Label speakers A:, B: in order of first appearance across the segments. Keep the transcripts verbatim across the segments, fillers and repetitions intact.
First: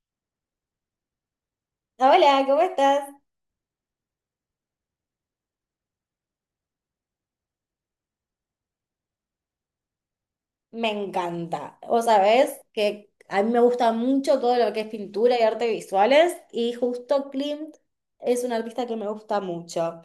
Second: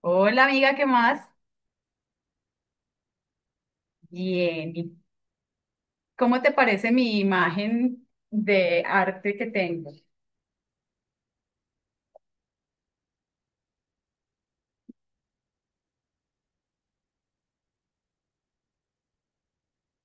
A: Hola amiga, ¿qué más?
B: Hola, ¿cómo estás?
A: Bien. ¿Y ¿cómo te parece mi imagen de arte que tengo?
B: Me encanta. Vos sabés que a mí me gusta mucho todo lo que es pintura y arte visuales y justo Klimt es un artista que me gusta mucho.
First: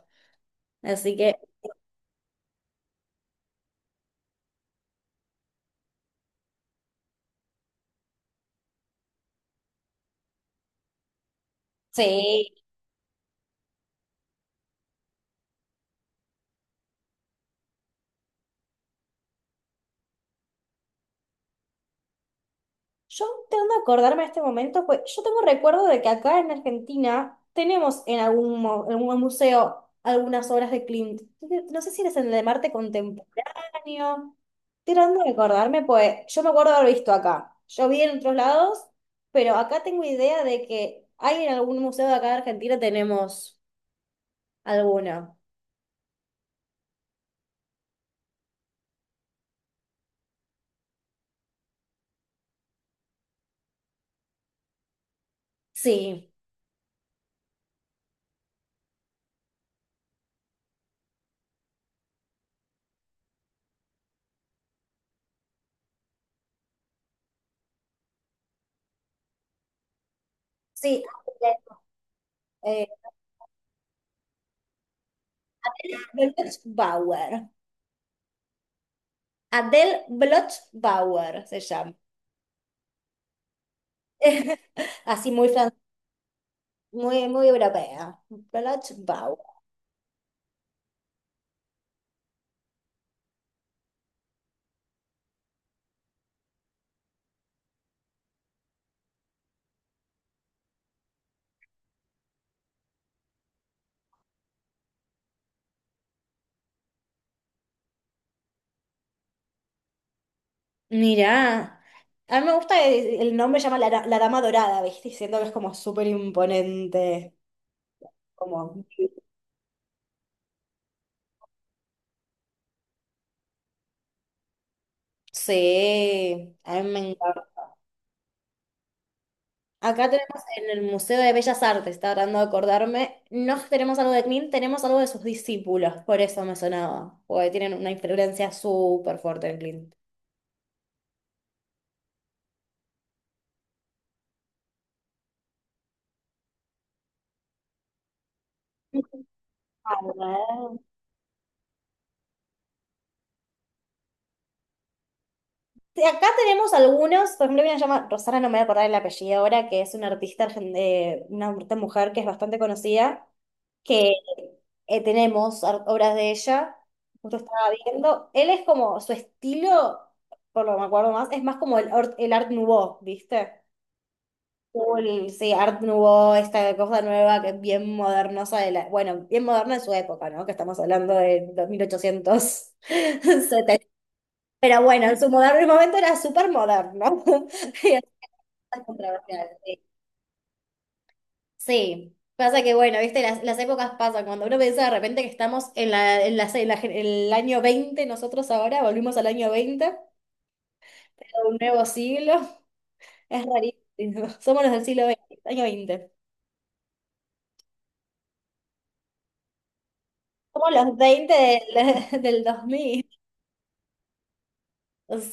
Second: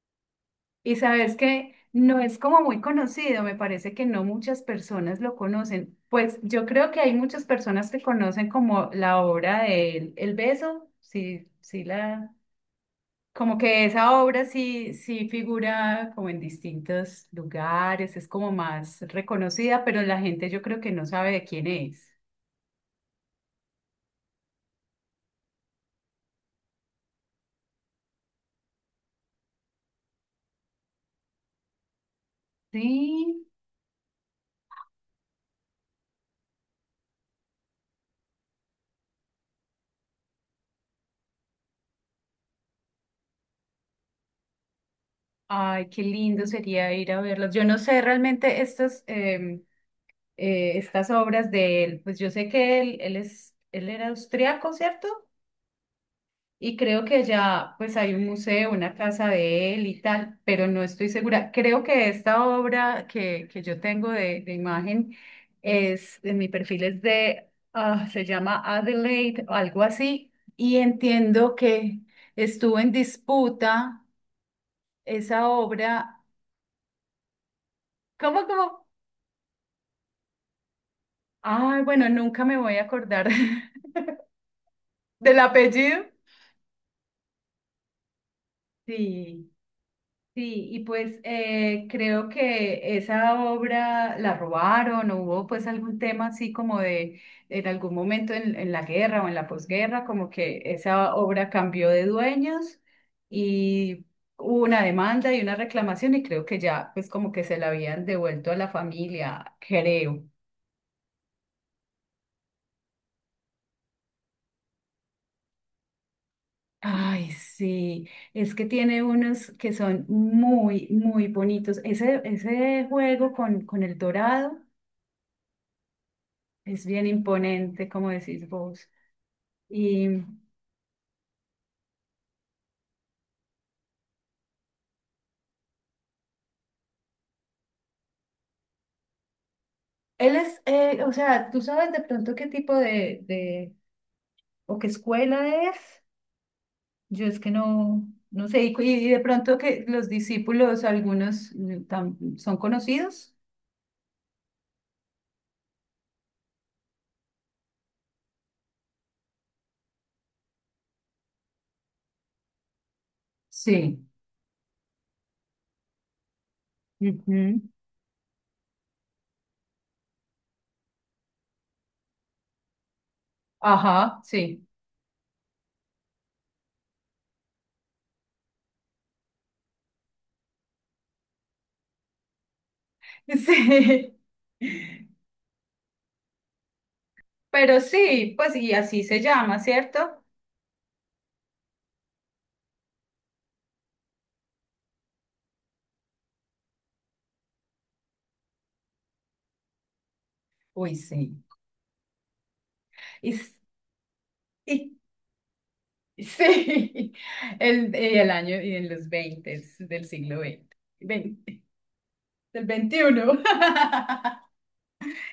A: Y
B: Así
A: sabes
B: que
A: que no es como muy conocido, me parece que no muchas personas lo conocen. Pues yo creo que hay muchas personas que conocen como la obra de El, El Beso, sí, sí la,
B: sí.
A: como que esa obra sí, sí figura como en distintos lugares, es como más reconocida, pero la gente yo creo que no sabe de quién es.
B: Yo tengo que acordarme de este momento, pues yo tengo recuerdo de que acá en Argentina tenemos en algún, mo- en algún museo algunas obras de Klimt. No sé si eres en el de Marte
A: Sí.
B: Contemporáneo. Tirando de acordarme, pues yo me acuerdo de haber visto acá. Yo vi en otros lados, pero acá tengo idea de que hay en algún museo de acá de Argentina tenemos alguna.
A: Ay, qué lindo sería ir a verlos. Yo no sé realmente estas, em, eh, estas obras de él, pues yo sé que él, él es, él era austriaco, ¿cierto?
B: Sí,
A: Y creo que ya pues hay un museo, una casa de él y tal, pero no estoy segura. Creo que esta obra que, que yo tengo de, de imagen es, en mi perfil es de, ah, se llama Adelaide, o algo así, y
B: sí.
A: entiendo que estuvo
B: Eh,
A: en disputa esa obra.
B: Bloch-Bauer.
A: ¿Cómo, cómo?
B: Adele Bloch-Bauer se
A: Ay,
B: llama.
A: bueno, nunca me voy a acordar
B: Así
A: del
B: muy francés,
A: apellido.
B: muy, muy europea. Ballad Bow.
A: Sí, sí, y pues eh, creo que esa obra la robaron o hubo pues algún tema así como de en algún momento en, en la guerra o en la posguerra, como que esa obra cambió de dueños y hubo una demanda y una reclamación y creo que ya pues como que se la habían devuelto a la familia, creo.
B: Mirá, a mí me gusta, el el nombre llama la, la Dama Dorada, ¿viste? Y siento que es como súper
A: Ay,
B: imponente,
A: sí, es que
B: como,
A: tiene unos que son muy, muy bonitos. Ese, ese juego con, con el dorado
B: sí, a
A: es
B: mí me
A: bien
B: encanta.
A: imponente, como decís vos.
B: Acá
A: Y
B: tenemos en el Museo de Bellas Artes, estaba tratando de acordarme, no tenemos algo de Klim, tenemos algo de sus discípulos, por eso me sonaba, porque tienen una influencia súper fuerte en Clint.
A: él es, eh, o sea, ¿tú sabes de pronto qué tipo de, de o qué escuela es? Yo es que no, no sé, y, cu- y de pronto que los discípulos, algunos mm, tam- son conocidos.
B: te- Acá tenemos algunos, por ejemplo, hay a llamar Rosana, no me voy a acordar el apellido ahora, que es una artista, argen- eh, una artista mujer que es bastante conocida,
A: Sí.
B: que eh, tenemos ar- obras de ella, justo
A: Ujú.
B: estaba viendo. Él es como, su estilo, por lo que me acuerdo más, es más como el, or- el Art Nouveau, ¿viste?
A: Ajá, sí.
B: Como el- sí, Art Nouveau, esta cosa nueva que es bien modernosa de la, bueno, bien moderna de su época, ¿no? Que estamos hablando de dos mil ochocientos setenta.
A: Sí.
B: Pero bueno, en su moderno momento era súper moderno.
A: Pero
B: Y era
A: sí, pues y
B: súper
A: así se
B: controversial.
A: llama, ¿cierto?
B: Sí. Pasa que, bueno, viste, las, las épocas pasan. Cuando uno piensa de repente que estamos en la, en la- en la gen- el año veinte, nosotros ahora volvimos al año veinte,
A: Uy, sí.
B: un nuevo siglo.
A: Y,
B: Es
A: s-
B: rarísimo. Somos los del
A: y-
B: siglo veinte, año veinte.
A: sí, el, y el año y en los veinte del siglo
B: Somos
A: veinte
B: los veinte
A: veinte
B: del, del dos
A: del
B: mil.
A: veintiuno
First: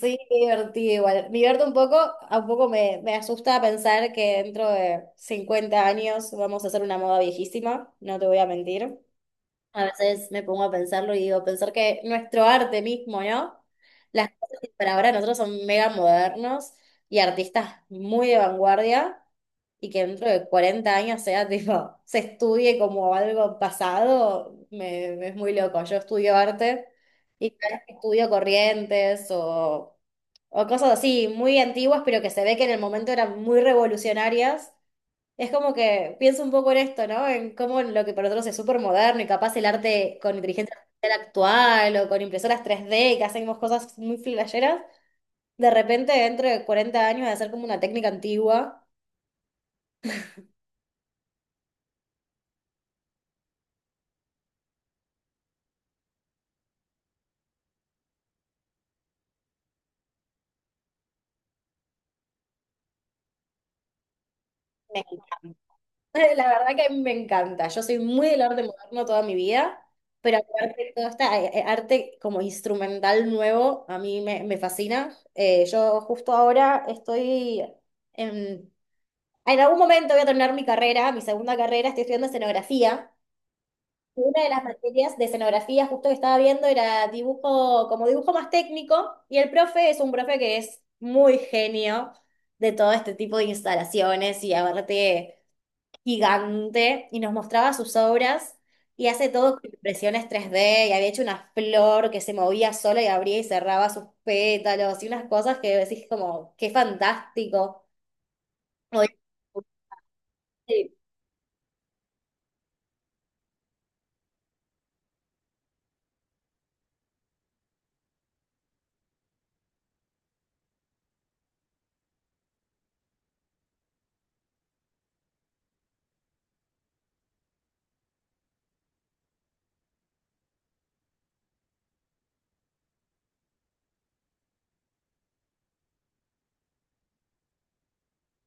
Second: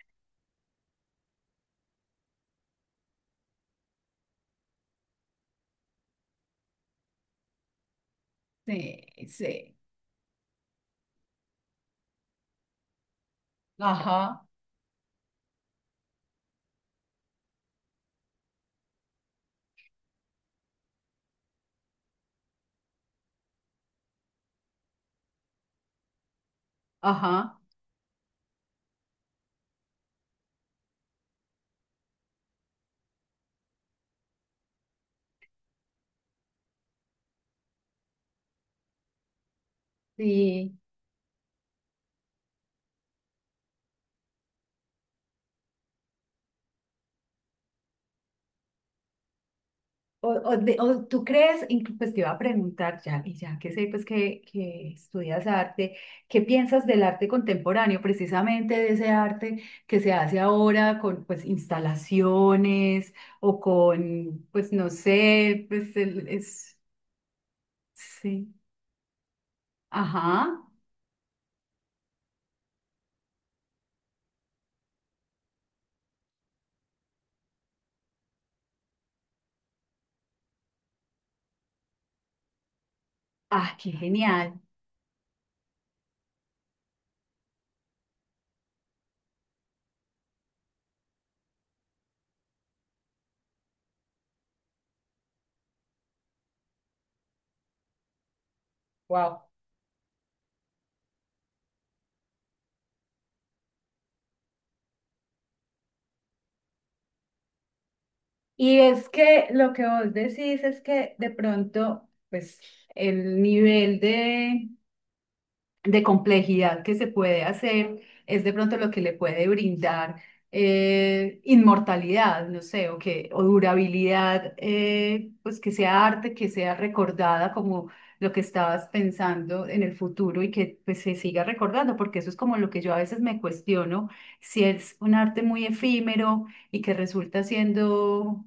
B: Sí, qué divertido igual. Me divierto un poco, a un poco me, me asusta pensar que dentro de cincuenta años vamos a hacer una moda viejísima, no te voy a mentir.
A: Sí, sí.
B: A veces me pongo a pensarlo y digo, pensar que nuestro arte mismo, ¿no? Las
A: Ajá,
B: cosas que para ahora nosotros son mega modernos y artistas muy de vanguardia y que dentro de cuarenta años sea tipo, se estudie como algo pasado, me, me es muy loco. Yo estudio arte y
A: ajá.
B: cada vez que estudio corrientes o, o cosas así muy antiguas, pero que se ve que en el momento eran muy revolucionarias es como que pienso un poco en esto, ¿no? En cómo lo que para nosotros es súper moderno y capaz el arte con inteligencia
A: Sí.
B: artificial actual o con impresoras tres D, que hacemos cosas muy flasheras, de repente dentro de cuarenta años va a ser como una técnica antigua.
A: O, o de- o tú crees, inclu- pues te iba a preguntar ya, y ya que sé pues que, que estudias arte, ¿qué piensas del arte contemporáneo, precisamente de ese arte que se hace ahora con pues instalaciones o con, pues no
B: Me encanta.
A: sé, pues el-
B: La verdad
A: es,
B: que a mí me encanta. Yo soy muy del
A: sí,
B: arte moderno toda mi vida, pero
A: ajá,
B: aparte todo este eh, eh, arte como instrumental nuevo a mí me, me fascina. Eh, yo justo ahora estoy... em, en algún momento voy a terminar mi carrera, mi segunda carrera, estoy estudiando escenografía.
A: ah, qué
B: Y una de
A: genial,
B: las materias de escenografía justo que estaba viendo era dibujo, como dibujo más técnico, y el profe es un profe que es muy genio de todo este tipo de instalaciones y aparte gigante, y nos mostraba sus obras y hace
A: wow.
B: todo con impresiones tres D y había hecho una flor que se movía sola y abría y cerraba sus pétalos y unas cosas que decís como, qué fantástico.
A: Y es que lo que vos decís es que de pronto, pues el nivel de de complejidad que se puede hacer es de pronto lo que le puede brindar eh, inmortalidad, no sé, o que, o durabilidad, eh, pues que sea arte, que sea recordada como lo que estabas pensando en el futuro y que pues, se siga recordando, porque eso es como lo que yo a veces me cuestiono, si es un arte muy efímero y que resulta siendo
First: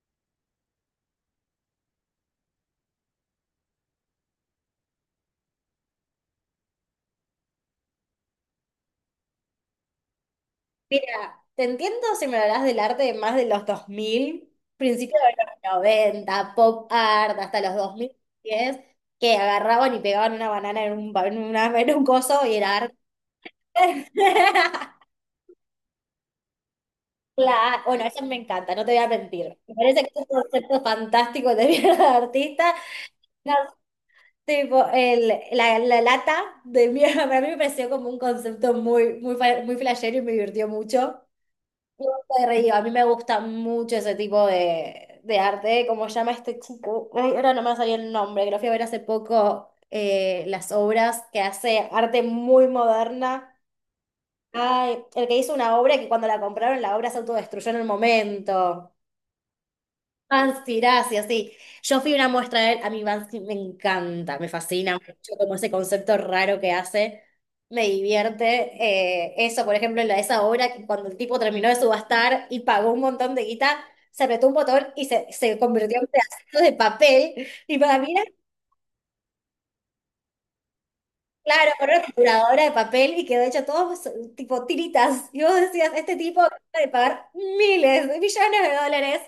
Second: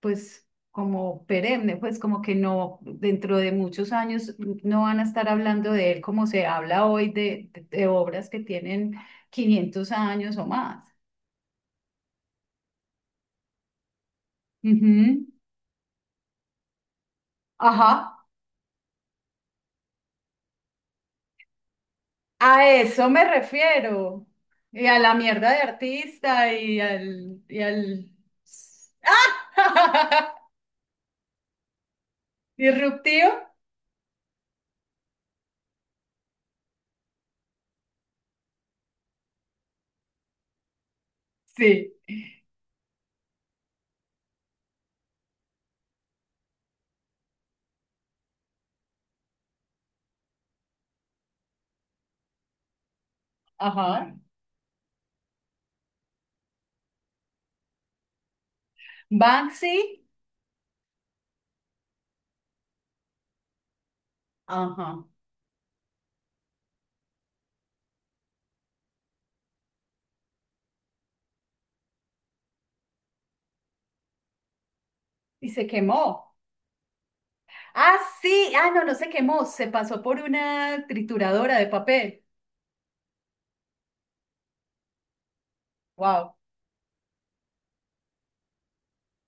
A: pues como perenne, pues como que no, dentro de muchos años no van a estar hablando de él como se habla hoy de, de- de obras que tienen quinientos años o más.
B: Mira, te entiendo si me hablas del arte de más de los dos mil, principios
A: Ujú.
B: de los noventa, pop art, hasta los
A: Ajá,
B: dos mil diez, que agarraban y pegaban una banana en un, en una- en un coso y
A: a
B: era arte.
A: eso me refiero. Y a la mierda de artista y al... Y
B: Claro, bueno,
A: al...
B: eso me encanta, no te voy a mentir. Me parece que es un concepto fantástico de mierda de artista.
A: ¿Disruptivo?
B: No, tipo, el, la, la lata de mierda, para mí me pareció como un concepto muy, muy, fa- muy flashero y me divirtió mucho.
A: Sí.
B: Yo me reí. A mí me gusta mucho ese tipo de, de arte, como llama este chico. Ay, ahora no me salió el nombre, que lo fui a ver hace poco, eh, las obras que hace arte muy moderna.
A: Ajá.
B: Ay, el que hizo una obra que cuando la compraron, la obra se autodestruyó en el momento.
A: Banksy.
B: Vansiracia, sí. Yo fui una muestra de él, a mí Bansky me encanta, me fascina
A: Ajá.
B: mucho como ese concepto raro que hace, me divierte. Eh, eso, por ejemplo, en la- esa obra que cuando el tipo terminó de subastar y pagó un montón de guita, se apretó un botón y se,
A: Y
B: se
A: se
B: convirtió en
A: quemó.
B: pedazos de papel. Y
A: Ah,
B: para mí era.
A: sí, ah, no, no se quemó, se pasó por una trituradora de
B: Claro, con una
A: papel.
B: trituradora de papel y quedó hecho todo so- tipo tiritas. Y vos decías, este
A: Wow,
B: tipo acaba de pagar miles de millones de dólares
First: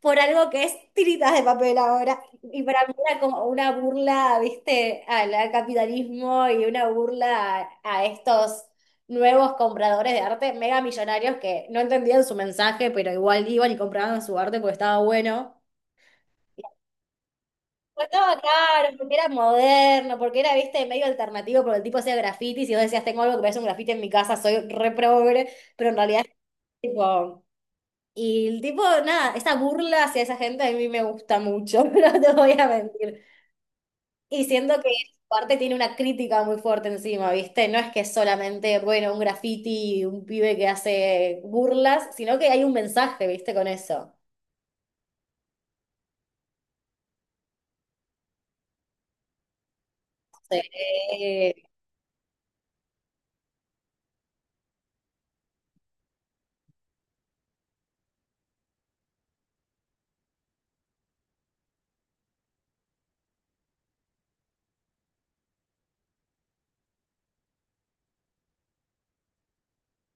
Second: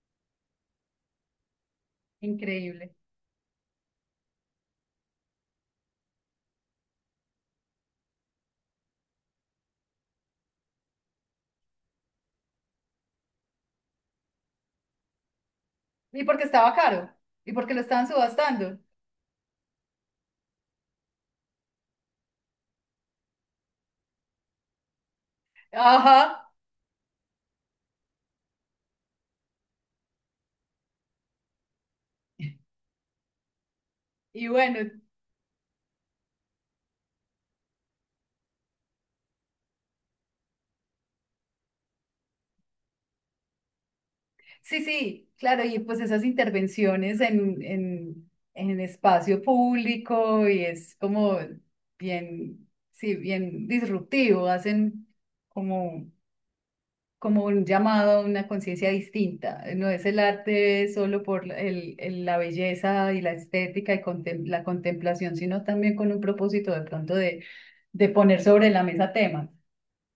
B: por algo que es tiritas de papel ahora. Y para
A: increíble.
B: mí era como una burla, viste, al al capitalismo y una burla a, a estos nuevos compradores de arte, mega millonarios que no entendían su mensaje, pero igual iban y compraban su arte porque estaba bueno.
A: Y porque estaba caro, y porque lo
B: Pues
A: estaban
B: estaba
A: subastando.
B: raro, porque era moderno, porque era, viste, medio alternativo, porque el tipo hacía grafitis y vos decías, tengo algo que parece un grafiti en mi casa, soy re progre, pero en realidad,
A: Ajá.
B: tipo. Y el tipo, nada, esa burla hacia esa gente a mí me gusta mucho, no te voy a mentir. Y
A: Y
B: siento
A: bueno,
B: que parte tiene una crítica muy fuerte encima, ¿viste? No es que es solamente, bueno, un graffiti, un pibe que hace burlas, sino que hay un mensaje, ¿viste? Con eso.
A: sí, sí, claro, y pues esas intervenciones en, en, en espacio público y es como
B: Sí.
A: bien, sí, bien disruptivo, hacen como como un llamado a una conciencia distinta. Eh, No es el arte solo por el, el- la belleza y la estética y contem- la contemplación, sino también con un propósito de pronto de, de poner sobre la mesa temas.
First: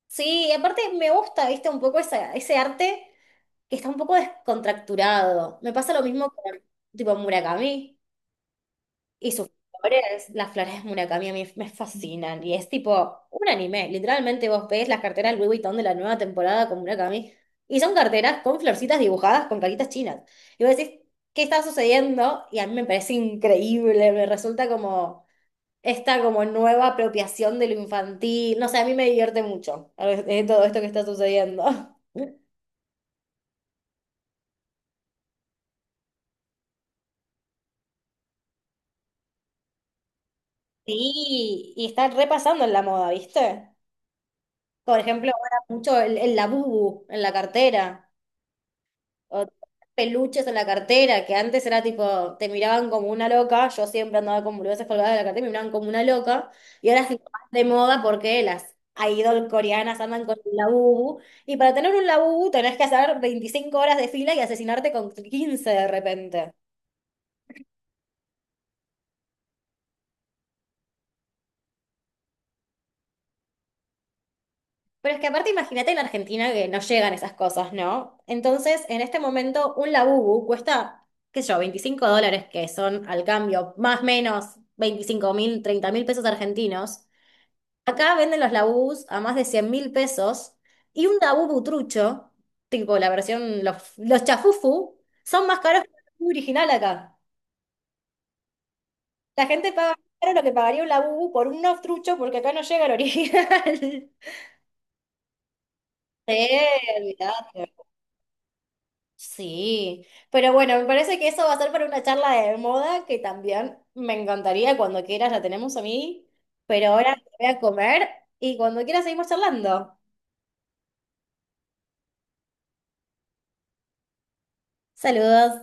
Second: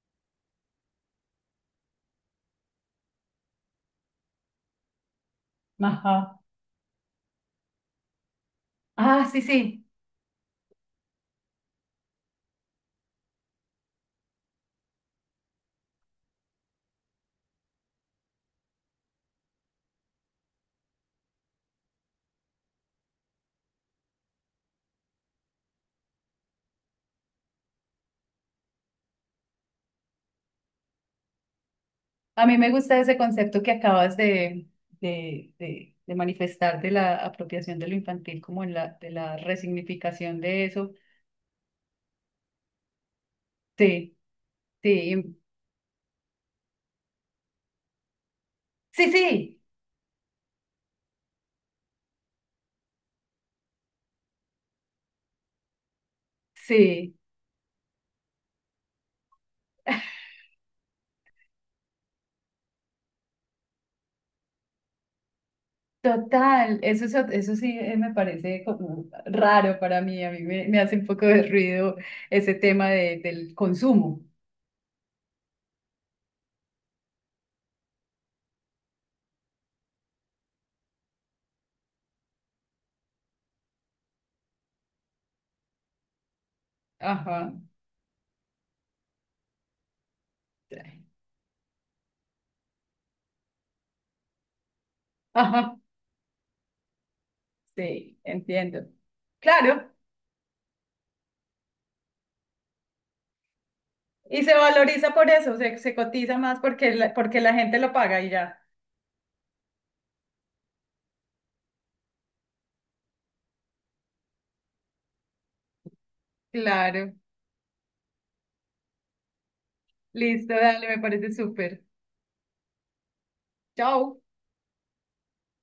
B: Sí, y aparte me gusta, viste, un poco esa- ese arte que está un poco descontracturado. Me pasa lo mismo
A: Ajá.
B: con tipo Murakami
A: Ah,
B: y
A: sí,
B: sus
A: sí.
B: flores. Las flores de Murakami a mí me fascinan y es tipo un anime. Literalmente vos ves las carteras Louis Vuitton de la nueva temporada con Murakami y son carteras con florcitas dibujadas con caritas chinas. Y vos decís, ¿qué está sucediendo? Y a mí me parece increíble, me resulta como esta como nueva apropiación de lo infantil. No sé, a mí me divierte mucho eh, todo esto que está sucediendo.
A: A mí me gusta ese concepto que acabas de, de, de, de manifestar de la apropiación de lo infantil, como en la, de la resignificación de eso.
B: Sí, y está repasando en la moda, ¿viste?
A: Sí,
B: Por ejemplo,
A: sí,
B: ahora mucho el, el labubu en la cartera.
A: sí,
B: O
A: sí,
B: peluches en la cartera, que antes era tipo, te miraban como una loca, yo siempre andaba con boludeces colgadas de la cartera, me miraban como una loca, y ahora es
A: sí.
B: tipo más de moda porque las idol coreanas andan con un labubu, y para tener un labubu tenés que hacer veinticinco horas de fila y asesinarte con quince de repente.
A: Total, eso, es ot- eso sí eh, me parece como raro para mí, a mí me, me hace un poco de ruido ese tema de, del consumo.
B: Pero es que aparte imagínate en Argentina que no llegan esas cosas, ¿no? Entonces, en este momento, un labubu cuesta, qué sé yo, veinticinco dólares, que son al cambio más o menos veinticinco mil, treinta mil pesos argentinos.
A: Ajá,
B: Acá venden los labús a más de cien mil pesos y un labú butrucho, tipo la versión, los, los chafufu, son más
A: ajá,
B: caros que el labú original acá.
A: sí, entiendo.
B: La gente paga
A: Claro,
B: más caro lo que pagaría un labú por un nofstrucho porque acá no llega el original.
A: y se valoriza por eso, se, se cotiza
B: Sí,
A: más porque la, porque la
B: olvidate.
A: gente lo paga y ya.
B: Sí, pero bueno, me parece que eso va a ser para una charla de moda que también me encantaría cuando quieras, la tenemos a mí, pero
A: Claro,
B: ahora voy a comer y cuando quieras seguimos charlando.
A: listo, dale, me parece súper. Chao.
B: Saludos.